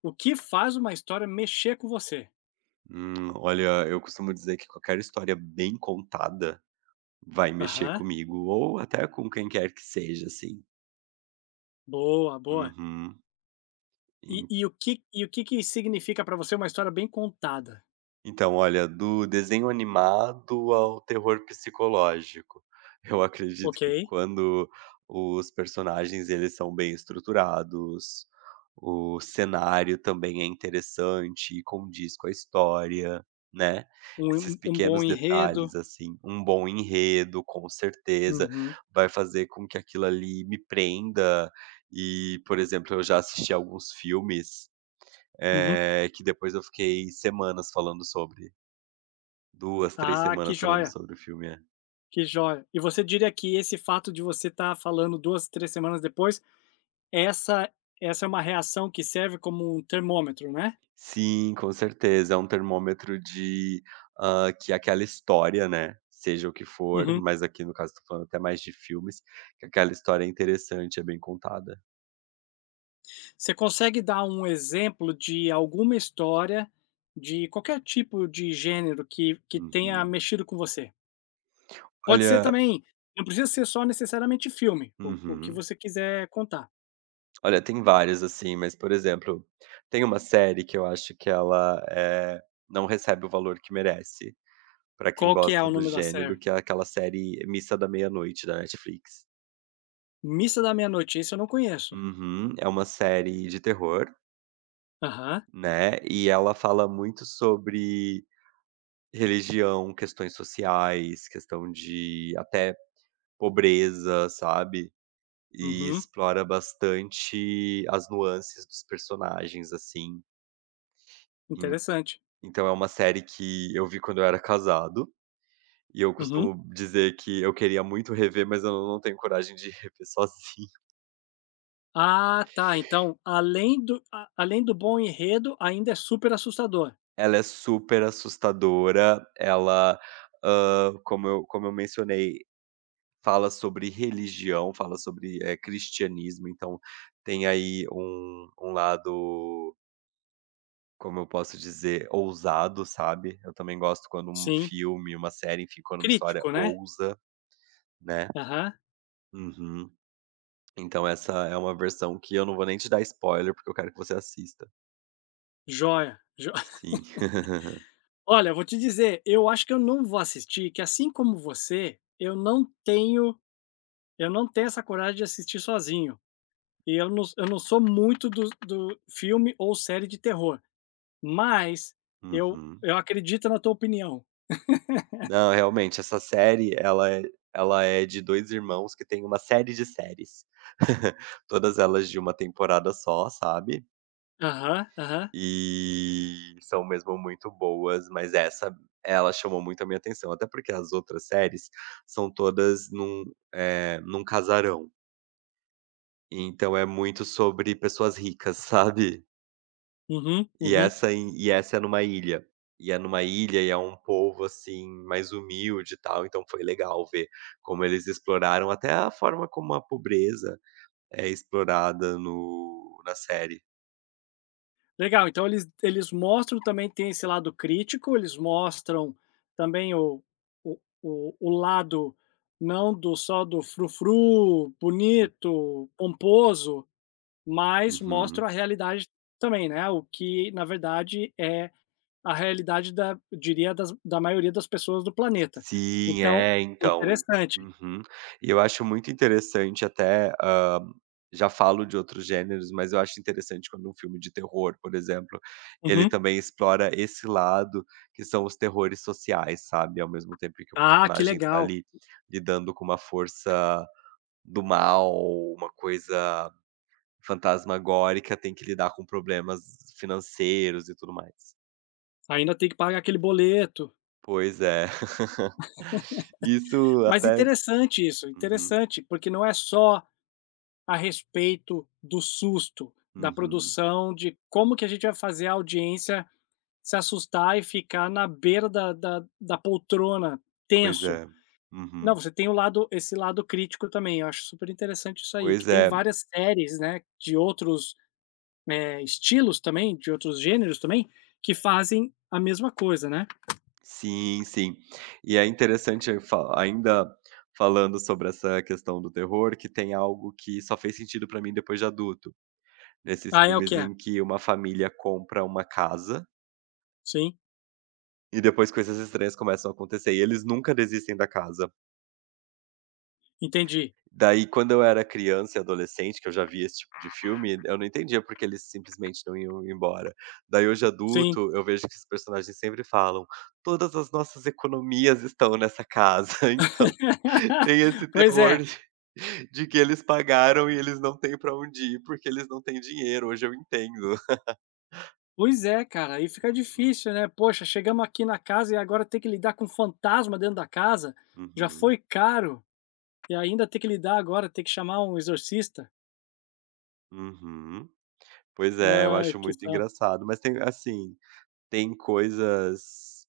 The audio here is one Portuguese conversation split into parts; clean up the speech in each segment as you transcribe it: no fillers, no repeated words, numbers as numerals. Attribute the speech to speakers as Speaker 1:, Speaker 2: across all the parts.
Speaker 1: O que faz uma história mexer com você?
Speaker 2: Olha, eu costumo dizer que qualquer história bem contada vai mexer
Speaker 1: Aham.
Speaker 2: comigo, ou até com quem quer que seja, assim.
Speaker 1: Boa, boa.
Speaker 2: Uhum.
Speaker 1: E o que que significa pra você uma história bem contada?
Speaker 2: Então, olha, do desenho animado ao terror psicológico. Eu acredito
Speaker 1: Ok.
Speaker 2: que quando os personagens eles são bem estruturados, o cenário também é interessante e condiz com a história, né.
Speaker 1: Um
Speaker 2: Esses
Speaker 1: en um bom
Speaker 2: pequenos
Speaker 1: enredo.
Speaker 2: detalhes, assim, um bom enredo, com certeza,
Speaker 1: Uhum,
Speaker 2: vai fazer com que aquilo ali me prenda e, por exemplo, eu já assisti alguns filmes,
Speaker 1: uhum.
Speaker 2: que depois eu fiquei semanas falando sobre 2 3
Speaker 1: Ah, que
Speaker 2: semanas falando
Speaker 1: joia,
Speaker 2: sobre o filme, é.
Speaker 1: que joia. E você diria que esse fato de você estar falando 2, 3 semanas depois, essa essa é uma reação que serve como um termômetro, né?
Speaker 2: Sim, com certeza, é um termômetro de, que aquela história, né, seja o que for,
Speaker 1: Uhum.
Speaker 2: mas aqui no caso estou falando até mais de filmes, que aquela história é interessante, é bem contada.
Speaker 1: Você consegue dar um exemplo de alguma história, de qualquer tipo de gênero que tenha
Speaker 2: Uhum.
Speaker 1: mexido com você? Pode ser
Speaker 2: Olha
Speaker 1: também, não precisa ser só necessariamente filme, o que
Speaker 2: uhum.
Speaker 1: você quiser contar.
Speaker 2: Olha, tem várias, assim, mas, por exemplo, tem uma série que eu acho que ela, não recebe o valor que merece, pra quem
Speaker 1: Qual que é
Speaker 2: gosta
Speaker 1: o
Speaker 2: do
Speaker 1: nome da
Speaker 2: gênero,
Speaker 1: série?
Speaker 2: que é aquela série Missa da Meia-Noite da Netflix.
Speaker 1: Missa da Meia-Noite, esse eu não conheço.
Speaker 2: Uhum. É uma série de terror.
Speaker 1: Aham.
Speaker 2: Né, e ela fala muito sobre religião, questões sociais, questão de até pobreza, sabe, e
Speaker 1: Uhum.
Speaker 2: explora bastante as nuances dos personagens, assim. En
Speaker 1: Interessante.
Speaker 2: então é uma série que eu vi quando eu era casado, e eu
Speaker 1: Uhum.
Speaker 2: costumo dizer que eu queria muito rever, mas eu não tenho coragem de rever sozinho.
Speaker 1: Ah, tá, então além do a além do bom enredo, ainda é super assustador.
Speaker 2: Ela é super assustadora, ela, hã, como eu mencionei, fala sobre religião, fala sobre, cristianismo, então tem aí um lado, como eu posso dizer, ousado, sabe. Eu também gosto quando um
Speaker 1: Sim.
Speaker 2: filme, uma série, enfim, quando uma história
Speaker 1: Crítico, né.
Speaker 2: ousa, né.
Speaker 1: Aham.
Speaker 2: Uhum. Então essa é uma versão que eu não vou nem te dar spoiler, porque eu quero que você assista.
Speaker 1: Joia, jo
Speaker 2: Sim.
Speaker 1: Olha, vou te dizer, eu acho que eu não vou assistir, que assim como você, eu não tenho essa coragem de assistir sozinho. E eu não sou muito do filme ou série de terror, mas eu
Speaker 2: Uhum.
Speaker 1: eu acredito na tua opinião.
Speaker 2: Não, realmente, essa série ela é de 2 irmãos que tem uma série de séries. Todas elas de uma temporada só, sabe.
Speaker 1: Aham, aham.
Speaker 2: E são mesmo muito boas, mas essa ela chamou muito a minha atenção, até porque as outras séries são todas num, num casarão, então é muito sobre pessoas ricas, sabe.
Speaker 1: Uhum,
Speaker 2: E
Speaker 1: uhum.
Speaker 2: essa em e essa é numa ilha, e é numa ilha e é um povo, assim, mais humilde e tal, então foi legal ver como eles exploraram até a forma como a pobreza é explorada no na série.
Speaker 1: Legal, então eles mostram, também tem esse lado crítico, eles mostram também o o lado não do só do frufru, bonito, pomposo, mas
Speaker 2: Uhum.
Speaker 1: mostram a realidade também, né, o que na verdade é a realidade da, eu diria, das da maioria das pessoas do planeta.
Speaker 2: Sim,
Speaker 1: Então,
Speaker 2: é, então, e
Speaker 1: interessante.
Speaker 2: uhum. E eu acho muito interessante até, hã, já falo de outros gêneros, mas eu acho interessante quando um filme de terror, por exemplo, ele
Speaker 1: Uhum.
Speaker 2: também explora esse lado, que são os terrores sociais, sabe, ao mesmo tempo que o
Speaker 1: Ah, que
Speaker 2: personagem tá
Speaker 1: legal.
Speaker 2: ali lidando com uma força do mal, uma coisa fantasmagórica, tem que lidar com problemas financeiros e tudo mais.
Speaker 1: Ainda tem que pagar aquele boleto.
Speaker 2: Pois é. Isso
Speaker 1: Mas
Speaker 2: até
Speaker 1: interessante isso,
Speaker 2: uhum.
Speaker 1: interessante, porque não é só a respeito do susto, da
Speaker 2: Uhum.
Speaker 1: produção, de como que a gente vai fazer a audiência se assustar e ficar na beira da poltrona,
Speaker 2: Pois
Speaker 1: tenso.
Speaker 2: é.
Speaker 1: Não,
Speaker 2: Uhum.
Speaker 1: você tem o lado, esse lado crítico também, eu acho super interessante isso aí, que
Speaker 2: Pois
Speaker 1: tem
Speaker 2: é.
Speaker 1: várias séries, né, de outros, estilos também, de outros gêneros também, que fazem a mesma coisa, né.
Speaker 2: Sim, sim. E é interessante fa ainda falando sobre essa questão do terror, que tem algo que só fez sentido pra mim depois de adulto. Nesses
Speaker 1: Ah, é o que
Speaker 2: filmes
Speaker 1: é?
Speaker 2: em que uma família compra uma casa,
Speaker 1: Sim,
Speaker 2: e depois coisas estranhas começam a acontecer, e eles nunca desistem da casa.
Speaker 1: entendi.
Speaker 2: Daí quando eu era criança e adolescente, que eu já via esse tipo de filme, eu não entendia porque eles simplesmente não iam embora. Daí hoje
Speaker 1: Sim.
Speaker 2: adulto, eu vejo que os personagens sempre falam: "Todas as nossas economias estão nessa casa". Então, tem esse
Speaker 1: Pois é,
Speaker 2: terror de que eles pagaram e eles não têm pra onde ir, porque eles não têm dinheiro, hoje eu entendo.
Speaker 1: pois é, cara, aí fica
Speaker 2: Uhum,
Speaker 1: difícil, né. Poxa, chegamos aqui na casa e agora tem que lidar com um fantasma dentro da casa, já foi caro e ainda tem que lidar agora, tem que chamar um exorcista.
Speaker 2: uhum, uhum. Pois é, eu
Speaker 1: Ai,
Speaker 2: acho
Speaker 1: que
Speaker 2: muito
Speaker 1: saco.
Speaker 2: engraçado, mas tem assim, tem coisas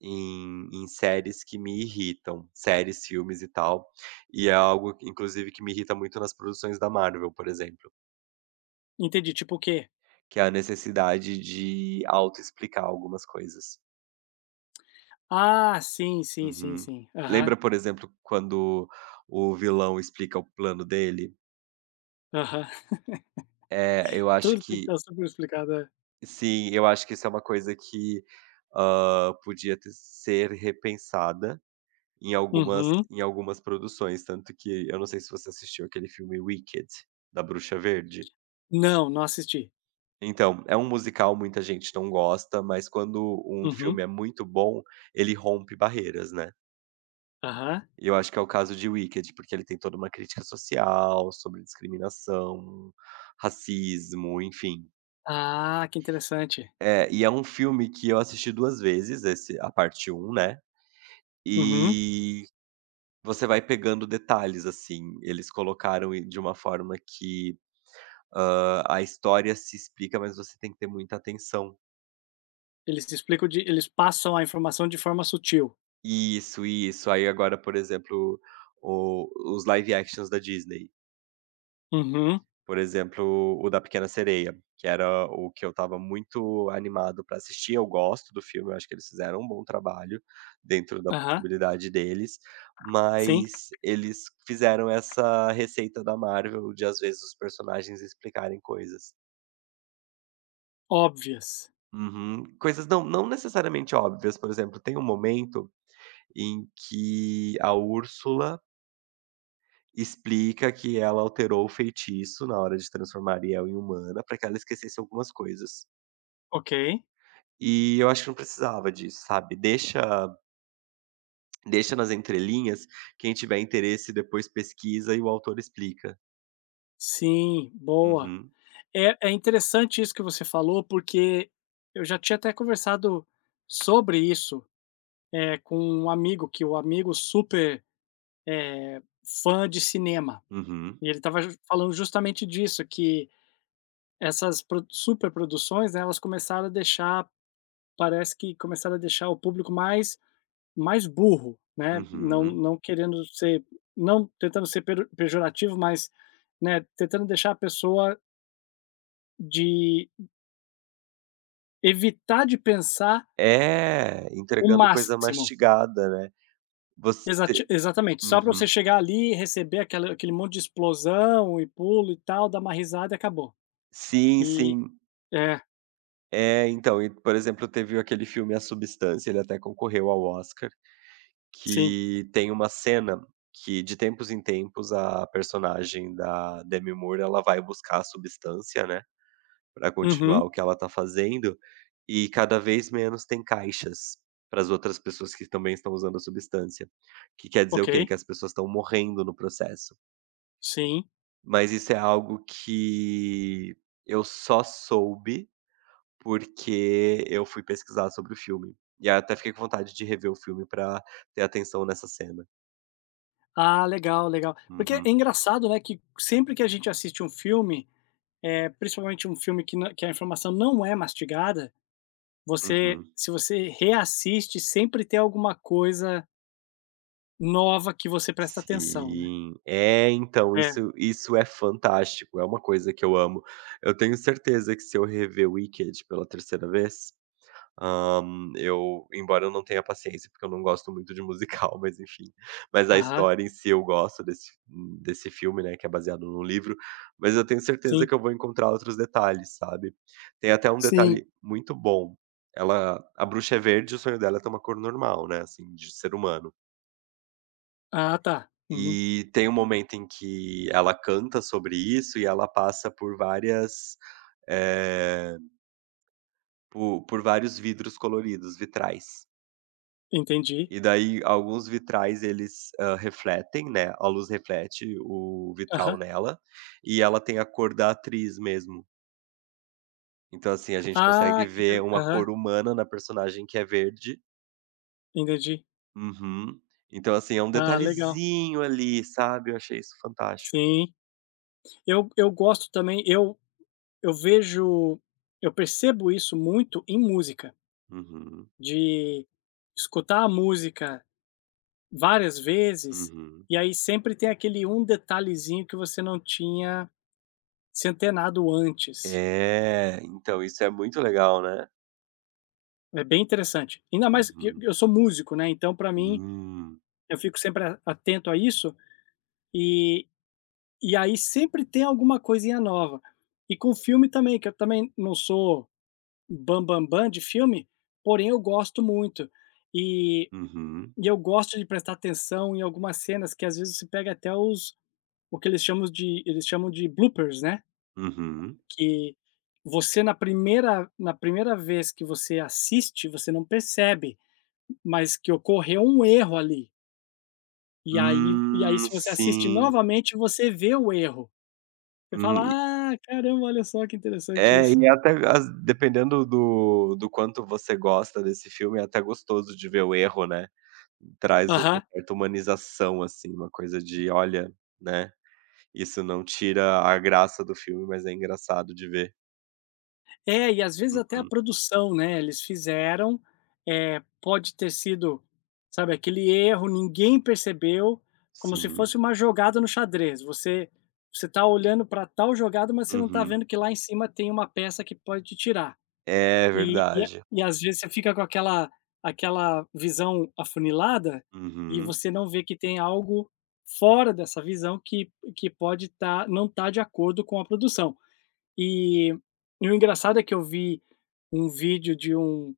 Speaker 2: em séries que me irritam, séries, filmes e tal, e é algo que inclusive que me irrita muito nas produções da Marvel, por exemplo,
Speaker 1: Entendi, tipo o quê?
Speaker 2: que é a necessidade de autoexplicar algumas coisas.
Speaker 1: Ah, sim, sim, sim,
Speaker 2: Uhum.
Speaker 1: sim. Aham,
Speaker 2: Lembra, por exemplo, quando o vilão explica o plano dele?
Speaker 1: aham.
Speaker 2: É, eu acho
Speaker 1: Tudo tem
Speaker 2: que
Speaker 1: que estar super explicado, é.
Speaker 2: sim, eu acho que isso é uma coisa que, podia ter ser repensada. Em algumas
Speaker 1: Uhum.
Speaker 2: em algumas produções, tanto que eu não sei se você assistiu aquele filme Wicked, da Bruxa Verde.
Speaker 1: Não, não assisti.
Speaker 2: Então, é um musical, muita gente não gosta, mas quando um
Speaker 1: Uhum.
Speaker 2: filme é muito bom, ele rompe barreiras, né.
Speaker 1: Aham.
Speaker 2: E eu acho que é o caso de Wicked, porque ele tem toda uma crítica social, sobre discriminação, racismo, enfim.
Speaker 1: Ah, que interessante.
Speaker 2: É, e é um filme que eu assisti 2 vezes, esse a parte um né,
Speaker 1: Uhum.
Speaker 2: e você vai pegando detalhes, assim. Eles colocaram de uma forma que hã, a história se explica, mas você tem que ter muita atenção.
Speaker 1: Eles explicam de, eles passam a informação de forma sutil.
Speaker 2: Isso, isso. Aí agora, por exemplo, o os live actions da Disney,
Speaker 1: Uhum.
Speaker 2: por exemplo, o da Pequena Sereia, que era o que eu estava muito animado pra assistir. Eu gosto do filme, eu acho que eles fizeram um bom trabalho dentro da
Speaker 1: Aham.
Speaker 2: possibilidade deles,
Speaker 1: Sim.
Speaker 2: mas eles fizeram essa receita da Marvel de, às vezes, os personagens explicarem coisas.
Speaker 1: Óbvias.
Speaker 2: Uhum. Coisas não necessariamente óbvias, por exemplo, tem um momento em que a Úrsula explica que ela alterou o feitiço na hora de transformar Ariel em humana para que ela esquecesse algumas coisas.
Speaker 1: Ok.
Speaker 2: E eu acho que não precisava disso, sabe. Deixa nas entrelinhas, quem tiver interesse depois pesquisa e o autor explica.
Speaker 1: Sim, boa.
Speaker 2: Uhum,
Speaker 1: É, é interessante isso que você falou, porque eu já tinha até conversado sobre isso, com um amigo, que o amigo super, eh, fã de cinema,
Speaker 2: uhum,
Speaker 1: e ele estava falando justamente disso, que essas pro superproduções, né, elas começaram a deixar, parece que começaram a deixar o público mais, mais burro, né, não
Speaker 2: uhum.
Speaker 1: não querendo ser, não tentando ser pero pejorativo, mas, né, tentando deixar a pessoa de evitar de pensar
Speaker 2: É,
Speaker 1: o
Speaker 2: entregando coisa
Speaker 1: máximo.
Speaker 2: mastigada, né. Você
Speaker 1: Exati exatamente, só para você
Speaker 2: uhum.
Speaker 1: chegar ali e receber aquela, aquele monte de explosão e pulo e tal, dar uma risada e acabou.
Speaker 2: Sim,
Speaker 1: E
Speaker 2: sim.
Speaker 1: é,
Speaker 2: É, então, e por exemplo, teve aquele filme A Substância, ele até concorreu ao Oscar.
Speaker 1: sim.
Speaker 2: Que tem uma cena que, de tempos em tempos, a personagem da Demi Moore, ela vai buscar a substância, né, para
Speaker 1: Uhum.
Speaker 2: continuar o que ela tá fazendo, e cada vez menos tem caixas para as outras pessoas que também estão usando a substância. Que quer dizer o
Speaker 1: Ok.
Speaker 2: quê? Que as pessoas estão morrendo no processo.
Speaker 1: Sim.
Speaker 2: Mas isso é algo que eu só soube porque eu fui pesquisar sobre o filme. E aí eu até fiquei com vontade de rever o filme pra ter atenção nessa cena.
Speaker 1: Ah, legal, legal. Porque é
Speaker 2: Uhum.
Speaker 1: engraçado, né, que sempre que a gente assiste um filme, principalmente um filme que nã que a informação não é mastigada, você,
Speaker 2: Uhum.
Speaker 1: se você reassiste, sempre tem alguma coisa nova que você presta atenção, né.
Speaker 2: Sim. É, então,
Speaker 1: É.
Speaker 2: isso é fantástico, é uma coisa que eu amo. Eu tenho certeza que se eu rever Wicked pela terceira vez, hã, eu embora eu não tenha paciência, porque eu não gosto muito de musical, mas enfim. Mas a
Speaker 1: Aham.
Speaker 2: história em si eu gosto desse filme, né, que é baseado num livro, mas eu tenho
Speaker 1: Sim.
Speaker 2: certeza que eu vou encontrar outros detalhes, sabe. Tem até um
Speaker 1: Sim.
Speaker 2: detalhe muito bom, ela a bruxa é verde o sonho dela é ter uma cor normal, né, assim, de ser humano.
Speaker 1: Ah, tá. Uhum.
Speaker 2: E tem um momento em que ela canta sobre isso e ela passa por várias, eh, po por vários vidros coloridos, vitrais.
Speaker 1: Entendi.
Speaker 2: E daí alguns vitrais eles, refletem, né, a luz reflete o vitral
Speaker 1: Aham.
Speaker 2: nela, e ela tem a cor da atriz mesmo. Então, assim, a gente
Speaker 1: Ah,
Speaker 2: consegue
Speaker 1: que inte
Speaker 2: ver uma
Speaker 1: aham,
Speaker 2: cor humana na personagem que é verde.
Speaker 1: entendi.
Speaker 2: Uhum. Então, assim, é um
Speaker 1: Ah, legal.
Speaker 2: detalhezinho ali, sabe, eu achei isso fantástico.
Speaker 1: Sim. Eu gosto também, eu vejo, eu percebo isso muito em música,
Speaker 2: Uhum,
Speaker 1: de escutar a música várias vezes,
Speaker 2: uhum.
Speaker 1: e aí sempre tem aquele um detalhezinho que você não tinha se antenado antes.
Speaker 2: É, então isso é muito legal, né.
Speaker 1: É bem interessante. Ainda mais que eu
Speaker 2: Uhum.
Speaker 1: eu sou músico, né, então para mim,
Speaker 2: Hum.
Speaker 1: eu fico sempre a atento a isso, e e aí sempre tem alguma coisinha nova. E com filme também, que eu também não sou bam bam bam de filme, porém eu gosto muito. E
Speaker 2: Uhum,
Speaker 1: e eu gosto de prestar atenção em algumas cenas que às vezes se pega até os, o que eles chamam de, eles chamam de bloopers, né.
Speaker 2: uhum.
Speaker 1: Que você na primeira, na primeira vez que você assiste, você não percebe, mas que ocorreu um erro ali. E aí se você assiste
Speaker 2: Sim.
Speaker 1: novamente, você vê o erro. Você
Speaker 2: Hum, e
Speaker 1: fala: "Ah, caramba, olha só que interessante isso".
Speaker 2: e é até às dependendo do quanto você gosta desse filme, é até gostoso de ver o erro, né. Traz uma
Speaker 1: Aham.
Speaker 2: certa humanização, assim, uma coisa de: "Olha", né, "isso não tira a graça do filme, mas é engraçado de ver".
Speaker 1: É, e às vezes até a
Speaker 2: Uhum.
Speaker 1: produção, né, eles fizeram, pode ter sido, sabe, aquele erro, ninguém percebeu, como se fosse
Speaker 2: Sim.
Speaker 1: uma jogada no xadrez, você tá olhando para tal jogada, mas você não tá
Speaker 2: Uhum.
Speaker 1: vendo que lá em cima tem uma peça que pode te tirar.
Speaker 2: É
Speaker 1: E a
Speaker 2: verdade.
Speaker 1: e às vezes você fica com aquela visão afunilada, e
Speaker 2: Uhum.
Speaker 1: você não vê que tem algo fora dessa visão que pode tá, não estar tá de acordo com a produção. E e o engraçado é que eu vi um vídeo de um,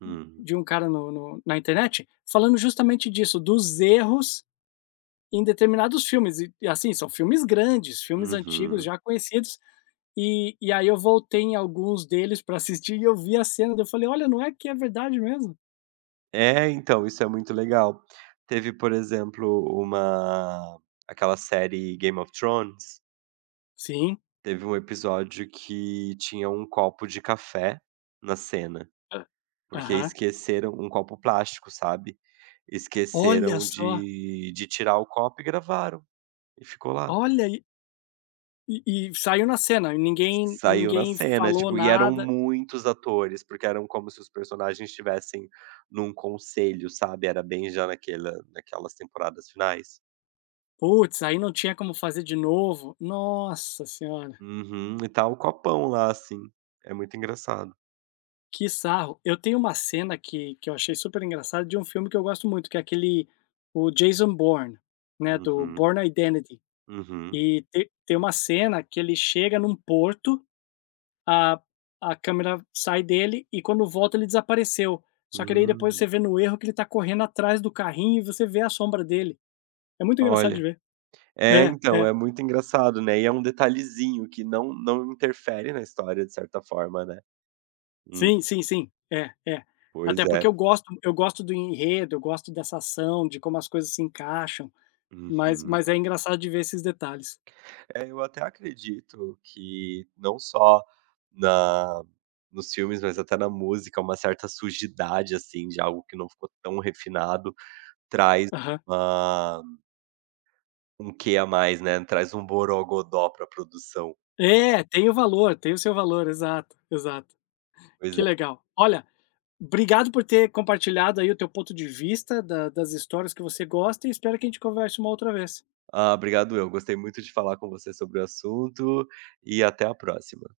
Speaker 2: Hum.
Speaker 1: de um cara no no na internet falando justamente disso, dos erros em determinados filmes e, assim, são filmes grandes, filmes antigos
Speaker 2: Uhum.
Speaker 1: já conhecidos, e aí eu voltei em alguns deles para assistir e eu vi a cena, daí eu falei: "Olha, não é que é verdade mesmo?"
Speaker 2: É, então, isso é muito legal. Teve, por exemplo, uma aquela série Game of Thrones,
Speaker 1: "Sim."
Speaker 2: teve um episódio que tinha um copo de café na cena,
Speaker 1: Ah.
Speaker 2: porque
Speaker 1: Aham.
Speaker 2: esqueceram um copo plástico, sabe,
Speaker 1: "Olha
Speaker 2: esqueceram
Speaker 1: só,
Speaker 2: de tirar o copo e gravaram, e ficou lá.
Speaker 1: olha e saiu na cena, e ninguém
Speaker 2: Saiu na
Speaker 1: ninguém
Speaker 2: cena,
Speaker 1: falou
Speaker 2: tipo, e eram
Speaker 1: nada.
Speaker 2: muitos atores, porque eram como se os personagens estivessem num conselho, sabe, era bem já naquela naquelas temporadas finais.
Speaker 1: Putz, aí não tinha como fazer de novo. Nossa senhora,
Speaker 2: Uhum. E tá o copão lá, assim. É muito engraçado.
Speaker 1: que sarro. Eu tenho uma cena que eu achei super engraçada de um filme que eu gosto muito, que é aquele o Jason Bourne, né, do
Speaker 2: Uhum,
Speaker 1: Bourne Identity.
Speaker 2: uhum.
Speaker 1: E te tem uma cena que ele chega num porto, a a câmera sai dele e quando volta ele desapareceu. Só que daí depois você
Speaker 2: Hum.
Speaker 1: vê no erro que ele tá correndo atrás do carrinho e você vê a sombra dele. É muito engraçado de
Speaker 2: Olha.
Speaker 1: ver.
Speaker 2: É,
Speaker 1: É,
Speaker 2: então,
Speaker 1: é.
Speaker 2: é muito engraçado, né. E é um detalhezinho que não interfere na história, de certa forma, né.
Speaker 1: Sim, sim, sim. É, é.
Speaker 2: Pois
Speaker 1: Até porque
Speaker 2: é.
Speaker 1: eu gosto do enredo, eu gosto dessa ação, de como as coisas se encaixam,
Speaker 2: Uhum.
Speaker 1: mas é engraçado de ver esses detalhes.
Speaker 2: É, eu até acredito que não só na nos filmes, mas até na música, uma certa sujidade, assim, de algo que não ficou tão refinado, traz
Speaker 1: Aham.
Speaker 2: uma um quê a mais, né, traz um borogodó pra produção.
Speaker 1: É, tem o valor, tem o seu valor, exato, exato.
Speaker 2: Pois
Speaker 1: Que
Speaker 2: é.
Speaker 1: legal. Olha, obrigado por ter compartilhado aí o teu ponto de vista da, das histórias que você gosta e espero que a gente converse uma outra vez.
Speaker 2: Ah, obrigado eu, gostei muito de falar com você sobre o assunto e até a próxima.